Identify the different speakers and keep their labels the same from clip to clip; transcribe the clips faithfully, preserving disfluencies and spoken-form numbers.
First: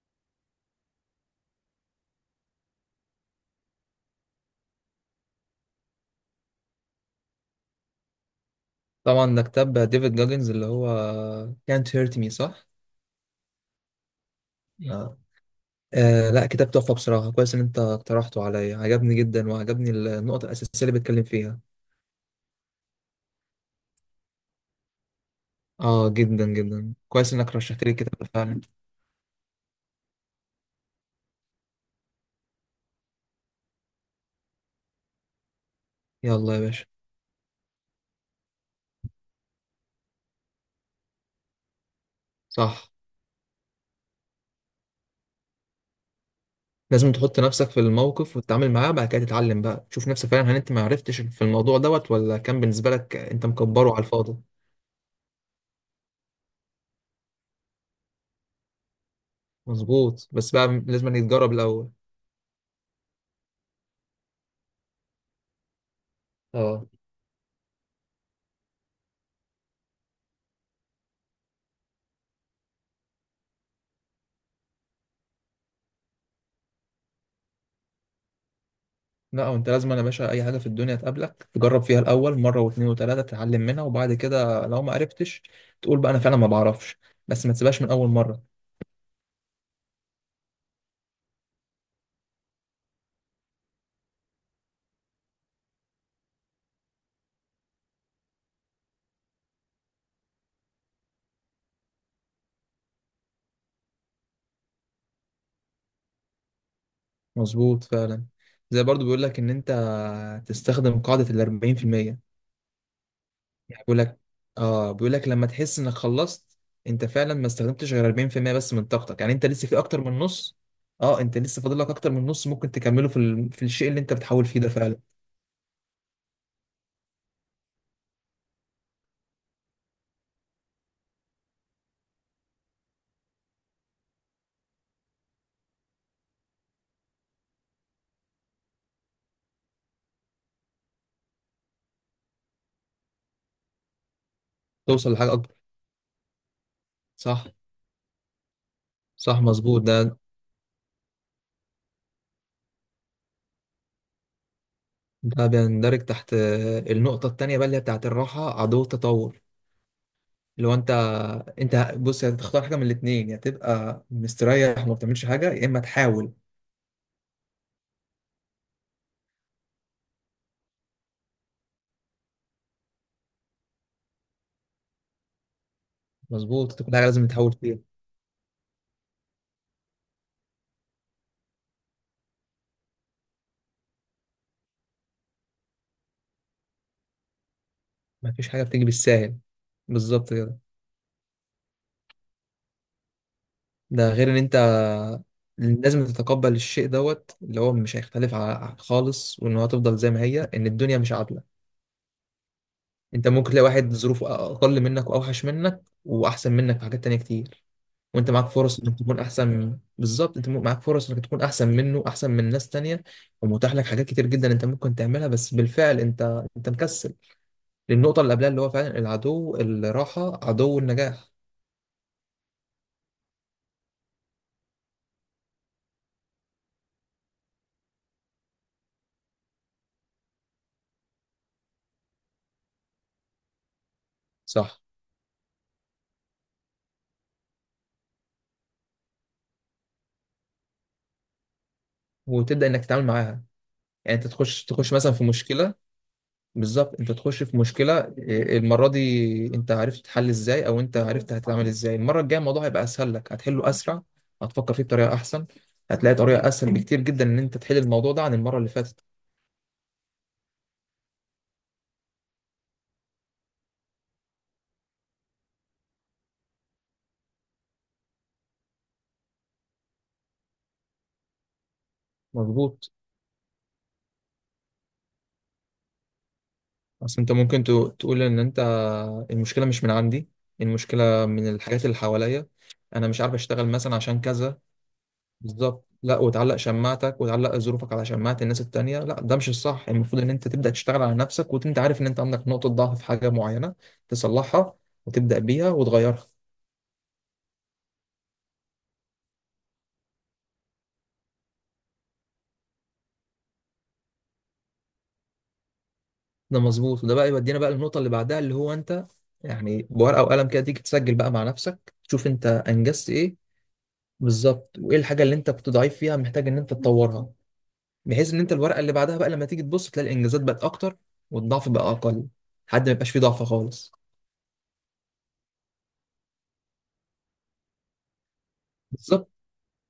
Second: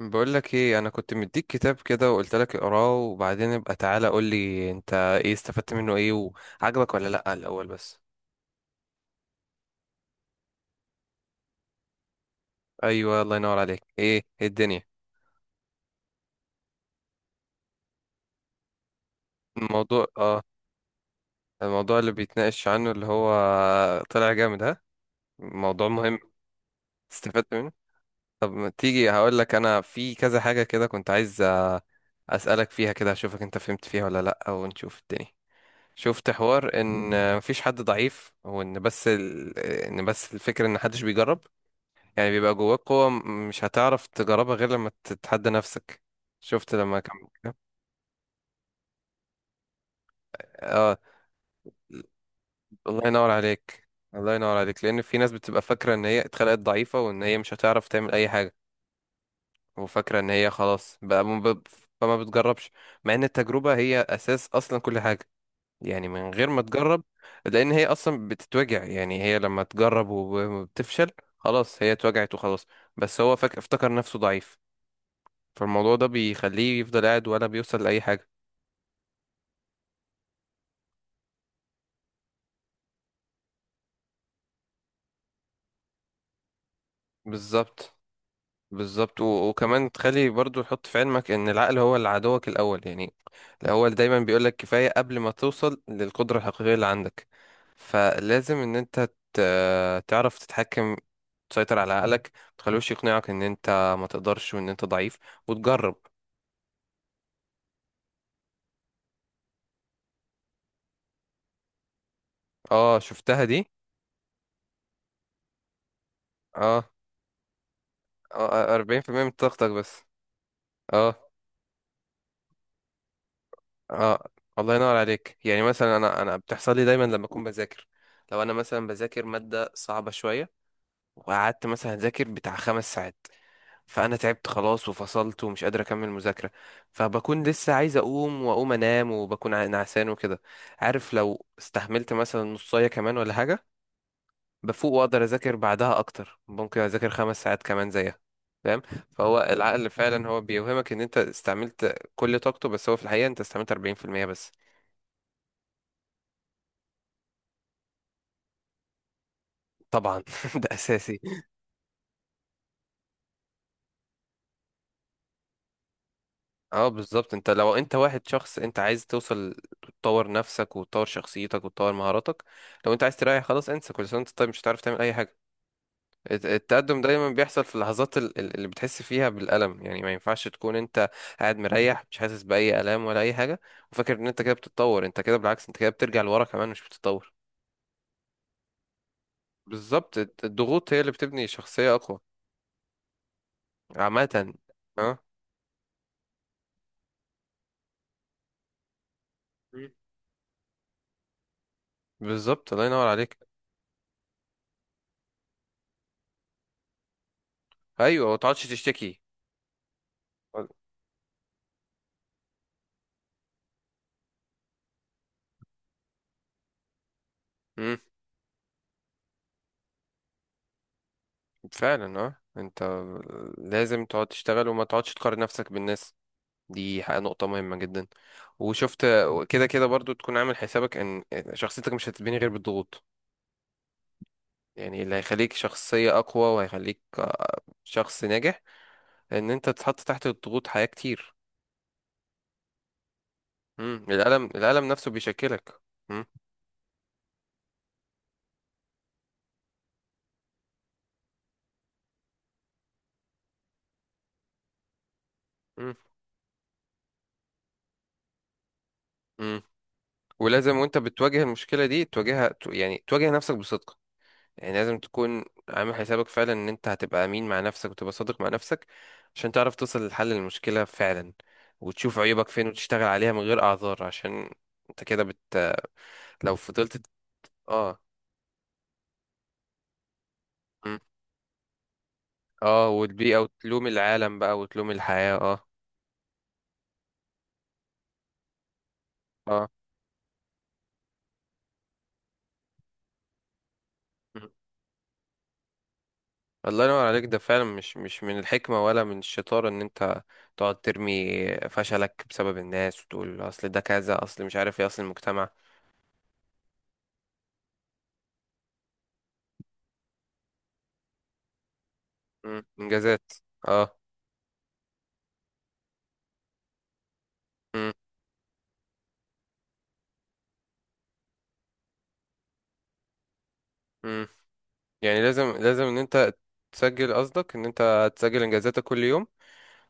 Speaker 1: بقول لك ايه، انا كنت مديك كتاب كده وقلت لك اقراه وبعدين ابقى تعالى قول لي انت ايه استفدت منه ايه، وعجبك ولا لا الاول بس.
Speaker 2: طبعا ده كتاب ديفيد جاجنز اللي هو Can't Hurt Me صح؟
Speaker 1: ايوه الله ينور عليك. ايه إيه الدنيا.
Speaker 2: آه. آه، لا كتاب تحفة بصراحة. كويس إن أنت اقترحته عليا، عجبني جدا وعجبني
Speaker 1: الموضوع اه
Speaker 2: النقطة الأساسية اللي بيتكلم فيها.
Speaker 1: الموضوع اللي بيتناقش عنه اللي هو طلع جامد ها، موضوع
Speaker 2: آه،
Speaker 1: مهم.
Speaker 2: جدا جدا كويس
Speaker 1: استفدت
Speaker 2: إنك
Speaker 1: منه.
Speaker 2: رشحت لي الكتاب ده
Speaker 1: طب
Speaker 2: فعلا.
Speaker 1: ما تيجي هقول لك انا في كذا حاجة كده كنت عايز، آه، اسالك فيها كده اشوفك انت فهمت فيها ولا لا ونشوف الدنيا. شفت
Speaker 2: يلا يا
Speaker 1: حوار
Speaker 2: باشا.
Speaker 1: ان مفيش حد ضعيف وان بس ال... ان بس الفكرة ان محدش بيجرب. يعني بيبقى جواك
Speaker 2: صح.
Speaker 1: قوة م- مش هتعرف تجربها غير لما تتحدى نفسك. شفت لما
Speaker 2: لازم
Speaker 1: كان.
Speaker 2: تحط نفسك في الموقف وتتعامل معاه، بعد كده تتعلم بقى، تشوف نفسك فعلا هل أنت ما
Speaker 1: اه،
Speaker 2: عرفتش في الموضوع دوت، ولا كان بالنسبة
Speaker 1: الله
Speaker 2: لك
Speaker 1: ينور
Speaker 2: أنت
Speaker 1: عليك.
Speaker 2: مكبره على
Speaker 1: الله
Speaker 2: الفاضي.
Speaker 1: ينور عليك لأن في ناس بتبقى فاكرة إن هي اتخلقت ضعيفة وإن هي مش هتعرف تعمل أي حاجة. وفاكرة
Speaker 2: مظبوط،
Speaker 1: إن هي
Speaker 2: بس بقى
Speaker 1: خلاص
Speaker 2: لازم إنك
Speaker 1: بقى م-
Speaker 2: تجرب
Speaker 1: ب-
Speaker 2: الأول.
Speaker 1: فما بتجربش، مع إن التجربة هي أساس أصلا كل حاجة. يعني من غير ما
Speaker 2: اه،
Speaker 1: تجرب، لأن هي أصلا بتتوجع. يعني هي لما تجرب وبتفشل خلاص هي اتوجعت وخلاص، بس هو فاكر افتكر نفسه ضعيف، فالموضوع ده بيخليه يفضل قاعد ولا بيوصل لأي حاجة.
Speaker 2: لا وانت لازم، انا باشا اي حاجه في الدنيا تقابلك تجرب فيها الاول مره واثنين وثلاثه، تتعلم منها وبعد كده لو ما عرفتش تقول بقى انا فعلا ما بعرفش، بس ما تسيبهاش من
Speaker 1: بالظبط.
Speaker 2: اول مره.
Speaker 1: بالظبط، و- وكمان تخلي برضو حط في علمك ان العقل هو اللي عدوك الاول. يعني الاول دايما بيقولك كفاية قبل ما توصل للقدرة الحقيقية اللي عندك، فلازم ان انت ت- تعرف تتحكم، تسيطر على عقلك متخلوش يقنعك ان انت ما تقدرش وان انت ضعيف، وتجرب.
Speaker 2: مظبوط فعلا. زي برضو بيقول لك ان انت تستخدم قاعده ال أربعين في المية.
Speaker 1: اه شفتها دي.
Speaker 2: يعني بيقول لك اه بيقول لك لما تحس انك خلصت،
Speaker 1: اه،
Speaker 2: انت فعلا ما استخدمتش غير أربعين في المية
Speaker 1: آه،
Speaker 2: بس من طاقتك،
Speaker 1: اربعين في المية من
Speaker 2: يعني انت لسه
Speaker 1: طاقتك
Speaker 2: في اكتر
Speaker 1: بس.
Speaker 2: من نص.
Speaker 1: اه.
Speaker 2: اه، انت لسه فاضل لك اكتر من نص، ممكن تكمله في ال... في الشيء اللي انت
Speaker 1: اه
Speaker 2: بتحاول فيه ده
Speaker 1: الله ينور
Speaker 2: فعلا.
Speaker 1: عليك. يعني مثلا انا انا بتحصل لي دايما لما اكون بذاكر، لو انا مثلا بذاكر مادة صعبة شوية وقعدت مثلا أذاكر بتاع خمس ساعات، فأنا تعبت خلاص وفصلت ومش قادر أكمل مذاكرة، فبكون لسه عايز أقوم وأقوم أنام وبكون ع- نعسان وكده. عارف لو استحملت مثلا نصاية كمان ولا حاجة بفوق
Speaker 2: توصل
Speaker 1: وأقدر
Speaker 2: لحاجه اكبر.
Speaker 1: أذاكر بعدها أكتر، ممكن أذاكر خمس
Speaker 2: صح.
Speaker 1: ساعات كمان زيها. فاهم؟
Speaker 2: صح،
Speaker 1: فهو
Speaker 2: مظبوط.
Speaker 1: العقل
Speaker 2: ده
Speaker 1: فعلا هو بيوهمك إن أنت استعملت كل طاقته، بس هو في الحقيقة أنت استعملت اربعين في المية بس.
Speaker 2: ده بيندرج تحت النقطة التانية بقى، اللي هي بتاعت الراحة عدو التطور.
Speaker 1: طبعا ده
Speaker 2: اللي هو انت
Speaker 1: أساسي.
Speaker 2: انت بص هتختار حاجة من الاتنين، يا تبقى مستريح وما بتعملش حاجة، يا اما تحاول.
Speaker 1: اه بالظبط، انت لو انت واحد شخص انت عايز توصل، تطور نفسك وتطور شخصيتك وتطور مهاراتك. لو انت عايز تريح خلاص انسى، كل سنه وانت طيب مش هتعرف تعمل اي حاجه. الت-
Speaker 2: مظبوط، كل
Speaker 1: التقدم
Speaker 2: حاجة لازم
Speaker 1: دايما
Speaker 2: تحاول
Speaker 1: بيحصل في
Speaker 2: فيها.
Speaker 1: اللحظات ال- ال- اللي بتحس فيها بالالم، يعني ما ينفعش تكون انت قاعد مريح مش حاسس باي الام ولا اي حاجه وفاكر ان انت كده بتتطور، انت كده بالعكس انت كده بترجع لورا كمان مش بتتطور.
Speaker 2: مفيش حاجة بتيجي بالساهل.
Speaker 1: بالظبط،
Speaker 2: بالظبط
Speaker 1: الت-
Speaker 2: كده.
Speaker 1: الضغوط هي اللي بتبني شخصيه اقوى.
Speaker 2: ده
Speaker 1: عامه.
Speaker 2: غير ان انت
Speaker 1: اه.
Speaker 2: لازم تتقبل الشيء دوت اللي هو مش هيختلف ع- خالص، وان هو هتفضل زي ما هي، ان الدنيا مش عادلة.
Speaker 1: بالظبط الله ينور
Speaker 2: انت
Speaker 1: عليك.
Speaker 2: ممكن تلاقي واحد ظروفه اقل منك واوحش منك واحسن منك في حاجات تانية كتير.
Speaker 1: ايوه
Speaker 2: وانت
Speaker 1: ما
Speaker 2: معاك
Speaker 1: تقعدش
Speaker 2: فرص انك
Speaker 1: تشتكي.
Speaker 2: تكون احسن من- بالظبط، انت م- معاك فرص انك تكون احسن منه، احسن من ناس تانية. ومتاح لك حاجات كتير جدا، انت ممكن تعملها بس بالفعل انت انت مكسل.
Speaker 1: مم.
Speaker 2: للنقطة اللي قبلها اللي هو فعلا، العدو الراحة عدو النجاح.
Speaker 1: فعلا اه، انت لازم تقعد تشتغل وما تقعدش تقارن نفسك بالناس، دي حق- نقطة مهمة جدا. وشفت كده كده برضو تكون عامل حسابك ان شخصيتك مش هتتبني غير بالضغوط،
Speaker 2: صح.
Speaker 1: يعني اللي هيخليك شخصية اقوى وهيخليك، آه، شخص ناجح، ان انت تتحط تحت الضغوط حياة كتير.
Speaker 2: وتبدأ انك تتعامل معاها.
Speaker 1: مم.
Speaker 2: يعني انت
Speaker 1: الألم،
Speaker 2: تخش
Speaker 1: الألم
Speaker 2: تخش
Speaker 1: نفسه
Speaker 2: مثلا في مشكلة.
Speaker 1: بيشكلك. مم.
Speaker 2: بالظبط، انت تخش في مشكلة إيه، المرة دي انت عرفت تحل ازاي، او انت عرفت هتتعامل ازاي المرة الجاية. الموضوع هيبقى اسهل لك، هتحله اسرع. هتفكر فيه بطريقة احسن.
Speaker 1: مم.
Speaker 2: هتلاقي طريقة اسهل بكتير جدا ان انت تحل الموضوع ده عن المرة اللي فاتت.
Speaker 1: مم. ولازم وانت بتواجه المشكلة دي تواجهها ت- يعني تواجه نفسك بصدق، يعني لازم تكون عامل حسابك فعلا ان انت هتبقى امين مع نفسك وتبقى صادق مع نفسك عشان تعرف توصل لحل المشكلة فعلا، وتشوف عيوبك فين
Speaker 2: مظبوط.
Speaker 1: وتشتغل عليها من غير اعذار. عشان انت كده بت، لو فضلت.
Speaker 2: بس انت ممكن تو-
Speaker 1: اه.
Speaker 2: تقول ان انت. المشكله مش من عندي.
Speaker 1: مم.
Speaker 2: المشكله من الحاجات اللي حواليا.
Speaker 1: اه،
Speaker 2: انا مش عارف
Speaker 1: والبيئة
Speaker 2: اشتغل
Speaker 1: وتلوم
Speaker 2: مثلا عشان
Speaker 1: العالم
Speaker 2: كذا.
Speaker 1: بقى وتلوم الحياة اه.
Speaker 2: بالظبط، لا وتعلق شماعتك وتعلق ظروفك على شماعه الناس التانية. لا ده مش
Speaker 1: اه.
Speaker 2: الصح، المفروض ان انت تبدا تشتغل على نفسك وانت عارف ان انت عندك نقطه ضعف في حاجه معينه.
Speaker 1: مم.
Speaker 2: تصلحها. وتبدا بيها وتغيرها.
Speaker 1: الله ينور عليك. ده فعلا مش، مش من الحكمة ولا من الشطارة ان انت تقعد ترمي فشلك بسبب الناس وتقول اصل ده كذا، اصل مش عارف ايه، اصل المجتمع.
Speaker 2: ده مظبوط، وده بقى يودينا بقى للنقطه اللي بعدها اللي هو انت. يعني بورقه وقلم كده، تيجي تسجل بقى مع نفسك، تشوف انت
Speaker 1: مم.
Speaker 2: انجزت
Speaker 1: انجازات.
Speaker 2: ايه.
Speaker 1: اه.
Speaker 2: بالظبط، وايه الحاجه اللي انت كنت ضعيف فيها محتاج ان انت تطورها.
Speaker 1: مم.
Speaker 2: بحيث ان انت الورقه اللي بعدها بقى لما تيجي تبص تلاقي الانجازات بقت اكتر. والضعف بقى اقل. لحد ما يبقاش فيه ضعف خالص.
Speaker 1: مم. يعني لازم، لازم ان انت تسجل، قصدك ان انت تسجل انجازاتك كل يوم،
Speaker 2: بالظبط.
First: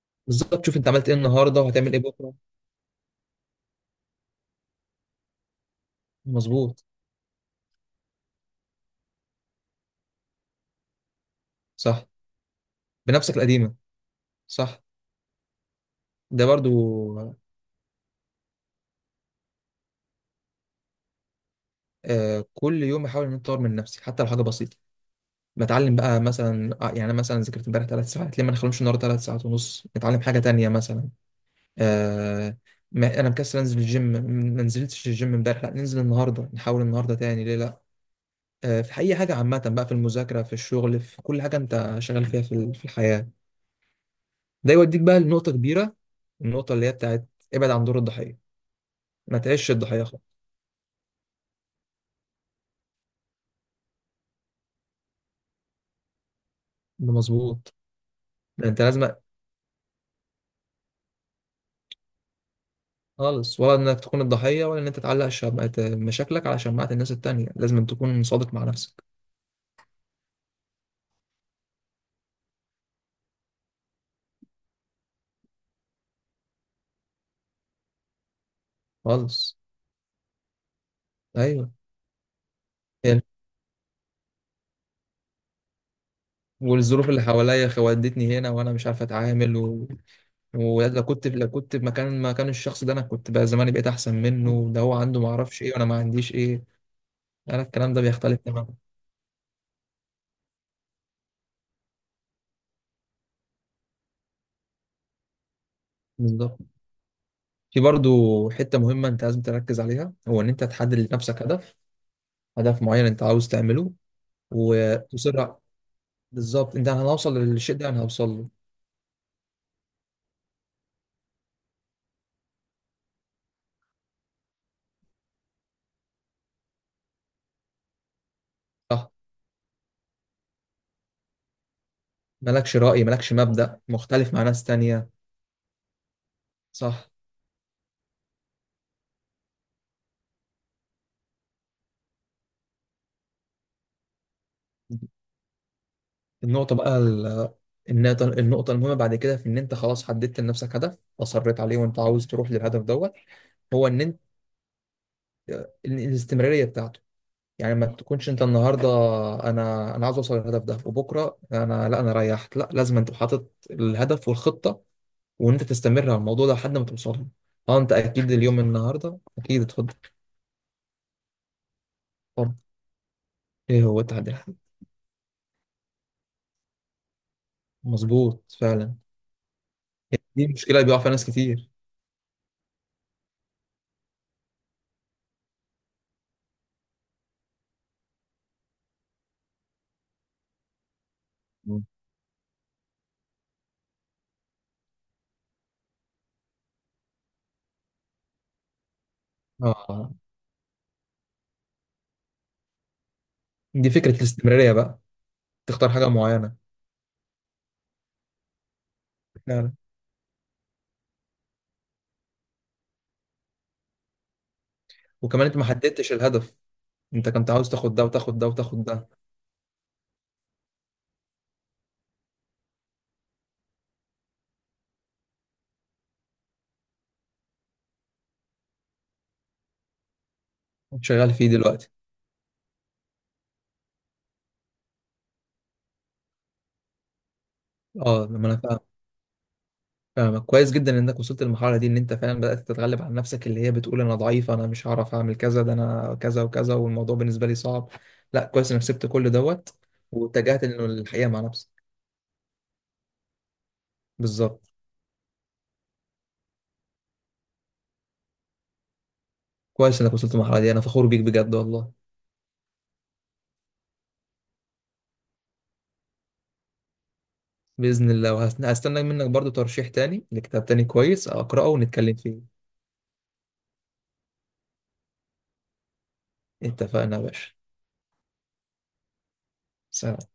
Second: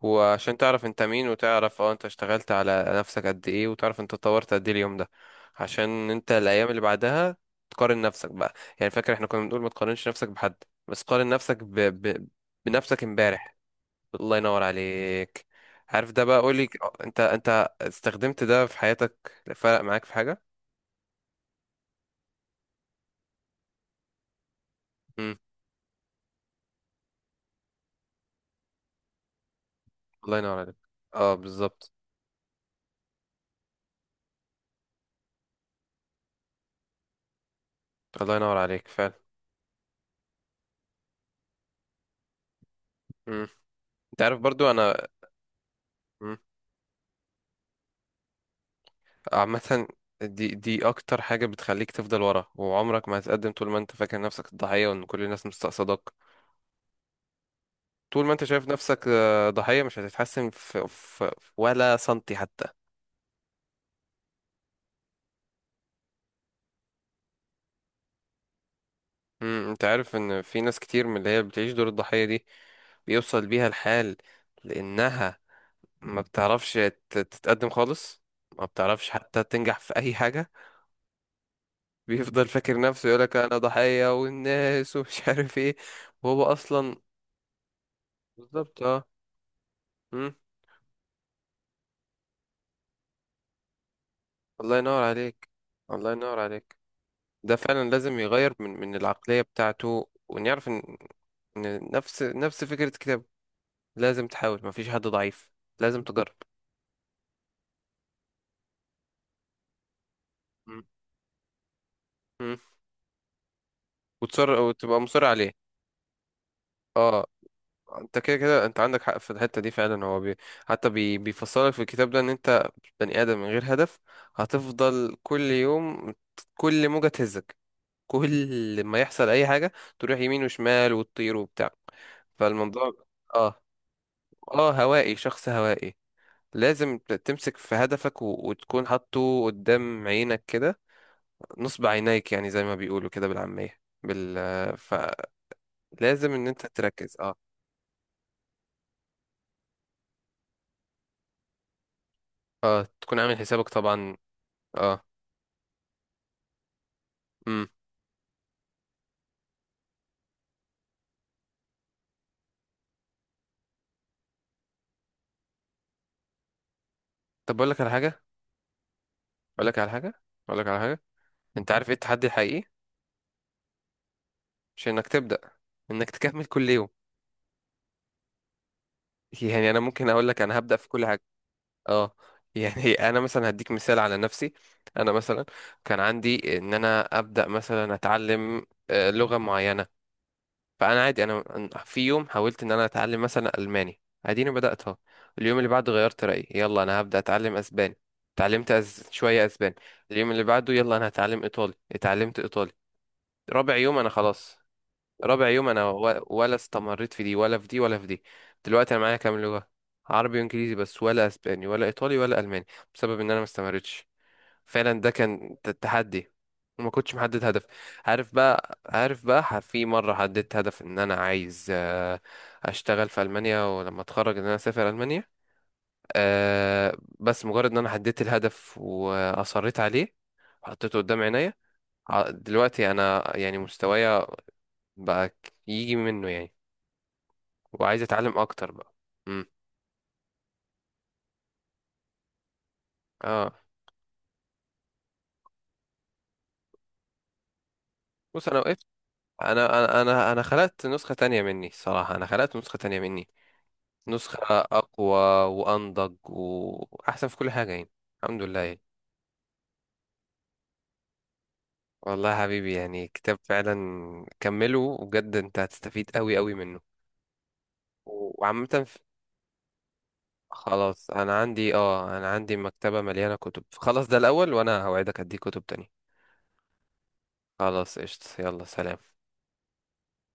Speaker 1: وعشان
Speaker 2: بالظبط، شوف
Speaker 1: تعرف
Speaker 2: انت
Speaker 1: انت
Speaker 2: عملت ايه
Speaker 1: مين
Speaker 2: النهارده
Speaker 1: وتعرف اه
Speaker 2: وهتعمل ايه
Speaker 1: انت
Speaker 2: بكره.
Speaker 1: اشتغلت على نفسك قد ايه وتعرف انت اتطورت قد ايه اليوم ده. عشان انت الايام اللي
Speaker 2: مظبوط.
Speaker 1: بعدها تقارن نفسك بقى، يعني فاكر احنا كنا بنقول ما تقارنش نفسك بحد، بس قارن نفسك ب...
Speaker 2: صح.
Speaker 1: ب... بنفسك
Speaker 2: بنفسك
Speaker 1: امبارح.
Speaker 2: القديمه.
Speaker 1: الله ينور
Speaker 2: صح.
Speaker 1: عليك. عارف ده بقى
Speaker 2: ده
Speaker 1: قولي،
Speaker 2: برضو.
Speaker 1: اه، انت انت استخدمت ده في حياتك فرق معاك في حاجة؟
Speaker 2: آه، كل يوم احاول ان أنا اطور من نفسي حتى لو حاجه بسيطه.
Speaker 1: امم.
Speaker 2: بتعلم بقى مثلا آه، يعني أنا مثلا ذاكرت امبارح ثلاث ساعات، ليه ما نخلوش النهارده ثلاث ساعات ونص نتعلم
Speaker 1: الله
Speaker 2: حاجه
Speaker 1: ينور
Speaker 2: تانيه
Speaker 1: عليك.
Speaker 2: مثلا.
Speaker 1: اه بالظبط.
Speaker 2: آه. ما انا مكسل انزل الجيم. ما نزلتش الجيم امبارح، لا ننزل النهارده نحاول النهارده تاني، ليه لا.
Speaker 1: الله ينور
Speaker 2: آه،
Speaker 1: عليك
Speaker 2: في
Speaker 1: فعلا.
Speaker 2: اي حاجه عامه بقى، في المذاكره، في الشغل، في كل حاجه انت شغال فيها، في ال- في الحياه.
Speaker 1: امم. انت عارف برضو
Speaker 2: ده يوديك
Speaker 1: انا.
Speaker 2: بقى لنقطه كبيره.
Speaker 1: مم.
Speaker 2: النقطه اللي هي بتاعت ابعد عن دور الضحيه. ما تعيش
Speaker 1: عامة،
Speaker 2: الضحيه خالص.
Speaker 1: دي دي أكتر حاجة بتخليك تفضل ورا وعمرك ما هتقدم، طول ما أنت فاكر نفسك الضحية وإن كل الناس مستقصدك.
Speaker 2: ده مظبوط.
Speaker 1: طول ما أنت شايف
Speaker 2: ده انت
Speaker 1: نفسك،
Speaker 2: لازم.
Speaker 1: آه، ضحية مش هتتحسن في, في، في ولا سنتي حتى.
Speaker 2: خالص، ولا انك تكون الضحيه ولا ان انت تعلق شمعة مشاكلك على شماعه الناس التانيه، لازم تكون صادق مع نفسك.
Speaker 1: مم. أنت عارف إن في ناس كتير من اللي هي بتعيش دور الضحية دي بيوصل بيها الحال، لأنها ما بتعرفش تت- تتقدم خالص، ما بتعرفش حتى
Speaker 2: خالص.
Speaker 1: تنجح في أي حاجة.
Speaker 2: ايوه.
Speaker 1: بيفضل فاكر نفسه
Speaker 2: يعني،
Speaker 1: يقولك أنا ضحية والناس ومش عارف إيه، وهو أصلا.
Speaker 2: والظروف اللي حواليا خ- ودتني هنا وانا
Speaker 1: بالظبط
Speaker 2: مش عارف
Speaker 1: اه.
Speaker 2: اتعامل. ولو كنت لو كنت في مكان مكان الشخص ده، انا كنت بقى زماني بقيت احسن منه.
Speaker 1: الله
Speaker 2: ده هو
Speaker 1: ينور
Speaker 2: عنده ما
Speaker 1: عليك.
Speaker 2: اعرفش ايه وانا ما
Speaker 1: الله
Speaker 2: عنديش
Speaker 1: ينور
Speaker 2: ايه.
Speaker 1: عليك. ده
Speaker 2: انا
Speaker 1: فعلا
Speaker 2: الكلام ده
Speaker 1: لازم
Speaker 2: بيختلف
Speaker 1: يغير من،
Speaker 2: تماما.
Speaker 1: من العقلية بتاعته، وإن يعرف إن، إن نفس نفس فكرة كتابه، لازم تحاول، مفيش حد ضعيف، لازم تجرب.
Speaker 2: بالظبط. في برضو حتة مهمة انت لازم تركز عليها، هو ان انت
Speaker 1: مم.
Speaker 2: تحدد لنفسك هدف.
Speaker 1: مم.
Speaker 2: هدف معين انت عاوز تعمله.
Speaker 1: وتصر وتبقى مصر
Speaker 2: وتصر
Speaker 1: عليه.
Speaker 2: ع- بالظبط، انت انا
Speaker 1: اه،
Speaker 2: هوصل للشيء ده، انا
Speaker 1: انت
Speaker 2: هوصل
Speaker 1: كده
Speaker 2: له.
Speaker 1: كده انت عندك حق في الحته دي فعلا، هو بي... حتى بي... بيفصلك في الكتاب ده ان انت بني ادم من غير هدف هتفضل كل يوم، كل موجه تهزك، كل ما
Speaker 2: صح.
Speaker 1: يحصل اي حاجه تروح يمين وشمال وتطير وبتاع.
Speaker 2: مالكش
Speaker 1: فالموضوع
Speaker 2: رأي، مالكش
Speaker 1: اه.
Speaker 2: مبدأ مختلف مع ناس
Speaker 1: اه
Speaker 2: تانية.
Speaker 1: هوائي، شخص هوائي. لازم
Speaker 2: صح.
Speaker 1: ت- تمسك في هدفك و... وتكون حاطه قدام عينك كده، نصب عينيك، يعني زي ما بيقولوا كده بالعامية بال، فلازم ان انت
Speaker 2: النقطة بقى
Speaker 1: تركز اه.
Speaker 2: ال- النقطة النقطة المهمة بعد كده، في إن أنت خلاص حددت لنفسك هدف أصريت عليه وأنت عاوز تروح للهدف
Speaker 1: اه
Speaker 2: دوت.
Speaker 1: تكون عامل حسابك
Speaker 2: هو إن
Speaker 1: طبعا.
Speaker 2: أنت
Speaker 1: اه.
Speaker 2: ال- الاستمرارية بتاعته.
Speaker 1: امم.
Speaker 2: يعني ما تكونش أنت النهاردة أنا أنا عاوز أوصل للهدف ده، وبكرة أنا لا، أنا ريحت، لا لازم أنت حاطط الهدف والخطة. وإن أنت تستمر على الموضوع ده لحد ما توصل له.
Speaker 1: طب اقول
Speaker 2: أه،
Speaker 1: لك على
Speaker 2: أنت
Speaker 1: حاجة،
Speaker 2: أكيد اليوم النهاردة أكيد
Speaker 1: اقول لك على
Speaker 2: اتفضل.
Speaker 1: حاجة، اقول لك على حاجة، انت عارف ايه التحدي الحقيقي؟
Speaker 2: اتفضل. إيه هو التحدي الحقيقي؟
Speaker 1: مش انك تبدأ، انك تكمل كل يوم.
Speaker 2: مظبوط فعلا.
Speaker 1: يعني انا ممكن اقول لك
Speaker 2: دي
Speaker 1: انا هبدأ
Speaker 2: مشكلة
Speaker 1: في
Speaker 2: بيقع
Speaker 1: كل
Speaker 2: فيها
Speaker 1: حاجة.
Speaker 2: ناس كتير.
Speaker 1: اه. يعني انا مثلا هديك مثال على نفسي. انا مثلا كان عندي ان انا ابدا مثلا اتعلم، آه، لغه معينه، فانا عادي انا أنا
Speaker 2: مم.
Speaker 1: في يوم حاولت ان انا اتعلم مثلا الماني، اديني بداتها، اليوم اللي بعده غيرت رايي يلا انا هبدا اتعلم اسباني، اتعلمت أز... شويه اسباني،
Speaker 2: آه.
Speaker 1: اليوم اللي بعده يلا انا هتعلم ايطالي، اتعلمت ايطالي، رابع
Speaker 2: دي
Speaker 1: يوم انا
Speaker 2: فكرة
Speaker 1: خلاص،
Speaker 2: الاستمرارية بقى.
Speaker 1: رابع يوم انا
Speaker 2: تختار حاجة
Speaker 1: و- ولا
Speaker 2: معينة.
Speaker 1: استمريت في دي ولا في دي ولا في دي. دلوقتي انا معايا كام لغة؟
Speaker 2: فعلا.
Speaker 1: عربي وانجليزي بس، ولا اسباني ولا ايطالي ولا الماني، بسبب ان انا ما استمرتش. فعلا ده
Speaker 2: وكمان انت
Speaker 1: كان
Speaker 2: ما
Speaker 1: ت-
Speaker 2: مم. حددتش
Speaker 1: تحدي،
Speaker 2: الهدف.
Speaker 1: وما كنتش
Speaker 2: انت
Speaker 1: محدد
Speaker 2: كنت
Speaker 1: هدف.
Speaker 2: عاوز تاخد ده
Speaker 1: عارف
Speaker 2: وتاخد ده
Speaker 1: بقى،
Speaker 2: وتاخد ده.
Speaker 1: عارف بقى ح- في مرة حددت هدف ان انا عايز، آه، اشتغل في المانيا، ولما اتخرج ان انا اسافر المانيا، آه، بس مجرد ان انا حددت الهدف واصريت عليه وحطيته قدام
Speaker 2: شغال فيه
Speaker 1: عينيا،
Speaker 2: دلوقتي.
Speaker 1: ع- دلوقتي انا يعني مستوايا بقى يجي منه يعني، وعايز
Speaker 2: اه،
Speaker 1: اتعلم
Speaker 2: لما انا
Speaker 1: اكتر
Speaker 2: فاهم.
Speaker 1: بقى. امم.
Speaker 2: فاهمك كويس جدا، انك وصلت للمرحلة دي ان انت فعلا بدأت تتغلب على نفسك
Speaker 1: اه
Speaker 2: اللي هي بتقول انا ضعيف، انا مش هعرف اعمل كذا، ده انا كذا وكذا والموضوع بالنسبة لي صعب. لا،
Speaker 1: بص انا
Speaker 2: كويس انك
Speaker 1: وقفت،
Speaker 2: سبت كل
Speaker 1: انا
Speaker 2: دوت.
Speaker 1: انا انا أنا
Speaker 2: واتجهت
Speaker 1: خلقت
Speaker 2: انه
Speaker 1: نسخة
Speaker 2: الحقيقة مع
Speaker 1: تانية مني.
Speaker 2: نفسك.
Speaker 1: صراحة انا خلقت نسخة تانية مني، نسخة
Speaker 2: بالظبط.
Speaker 1: اقوى وانضج واحسن في كل حاجة يعني، الحمد لله يعني.
Speaker 2: كويس انك وصلت للمرحلة دي، انا فخور بيك بجد والله.
Speaker 1: والله يا حبيبي، يعني كتاب فعلا كمله بجد انت هتستفيد قوي قوي منه.
Speaker 2: بإذن
Speaker 1: و-
Speaker 2: الله،
Speaker 1: وعامة ف-
Speaker 2: وهستنى منك برضو ترشيح تاني لكتاب تاني
Speaker 1: خلاص
Speaker 2: كويس
Speaker 1: انا
Speaker 2: أقرأه
Speaker 1: عندي
Speaker 2: ونتكلم
Speaker 1: اه، انا
Speaker 2: فيه.
Speaker 1: عندي مكتبة مليانة كتب، خلاص ده الاول وانا هوعدك اديك كتب تانية.
Speaker 2: اتفقنا يا باشا.
Speaker 1: خلاص قشطة، يلا سلام.
Speaker 2: سلام.